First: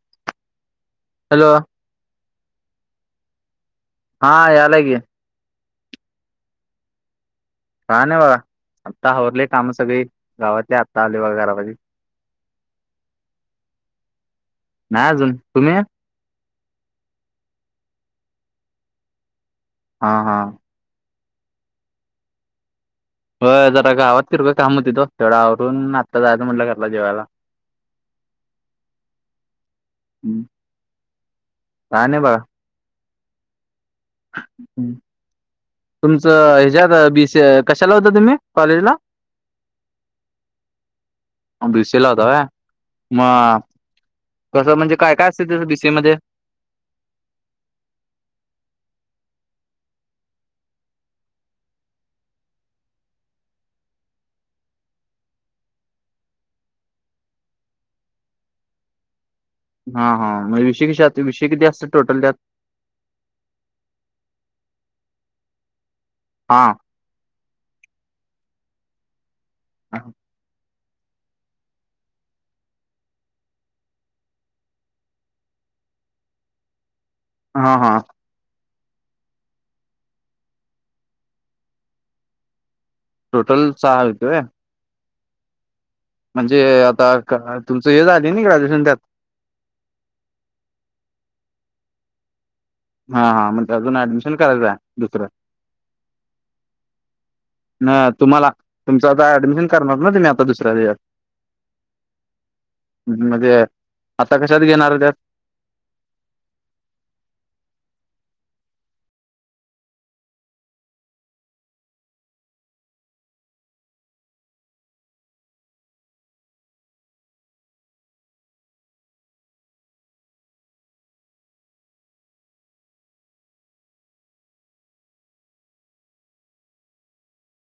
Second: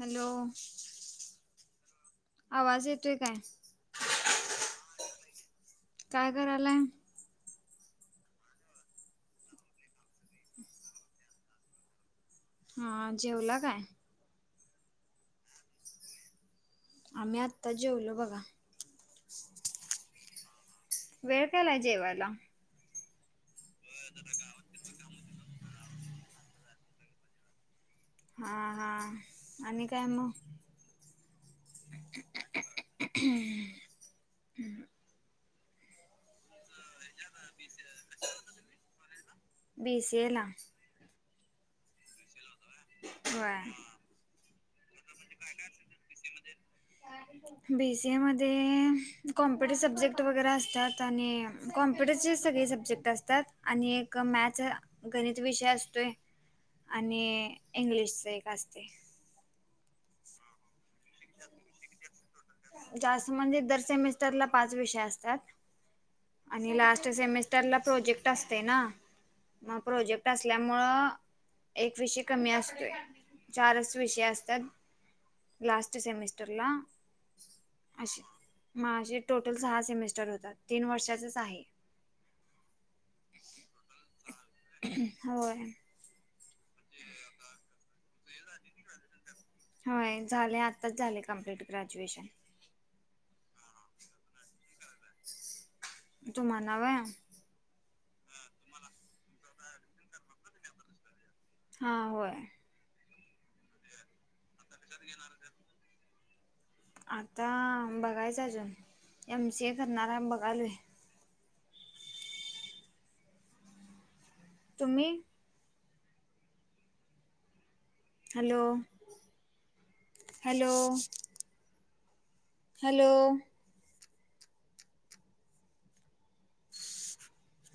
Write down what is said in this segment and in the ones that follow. Hello.. hello आवाज येतोय काय? हा यायलाय की काय करायलाय. काही नाही बघा आत्ता आवरले काम सगळी गावातले आता आले घरामधी हा जेवला काय? नाही अजून, तुम्ही? आम्ही आत्ता जेवलो बघा. हा हा वेळ केलाय जेवायला. बस आत्ता गावात फिरलो त्यामुळ तिकडचं सगळं आवरून आत्ता जायचं म्हटलं घराला जेवायला हा हा आणि काय मग हम्म. काय नाही बघा. [inaudible] तुमचं ह्याच्यात बी सी कशाला होता तुम्ही कॉलेजला बी सी ए ला मग बी सी ए ला होता व्हय. मग होय. कसं म्हणजे काय काय असतं तिथं बी सी ए मध्ये बी सी ए मध्ये कॉम्पिटिव्ह सब्जेक्ट वगैरे असतात आणि कॉम्प्युटरचे सगळे सब्जेक्ट असतात आणि एक मॅथ गणित विषय असतोय. आणि इंग्लिशच एक असतेय. हा हा म्हणजे विषय कशी असत विषय किती असतात टोटल त्यात जास्त म्हणजे दर सेमिस्टरला पाच विषय असतात हा आणि ला स्ट सेमिस्टर ला प्रोजेक्ट असते ना म प्रोजेक्ट असल्यामुळं एक विषय कमी असतोय चारच विषय असत्यात. लास्ट सेमिस्टरला हा हा माझी टोटल सहा सेमिस्टर होतात तीन वर्षाचच आहे. टोटल सहा होते व्हय. होय. म्हणजे आता तुमचं हे झाली ना ग्रॅज्युएशन त्यात होय झाले आताच झाले कंप्लीट ग्रॅज्युएशन हा हा मग अजून ऍडमिशन करायचं दुसरं तुम्हाला व्हय हा तुम्हाला तुमचं आता ऍडमिशन करणार ना त्यानी आता दुसऱ्या ह्याच्यात हा होय. मग ते आता कशात घेणार ये त्यात आता बघायच अजून एम सी ए करणार ये बघायलोय. तुम्ही hello hello hello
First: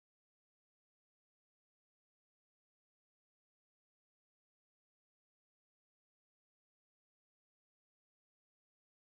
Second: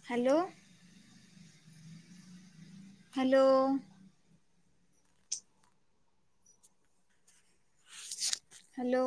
hello hello hello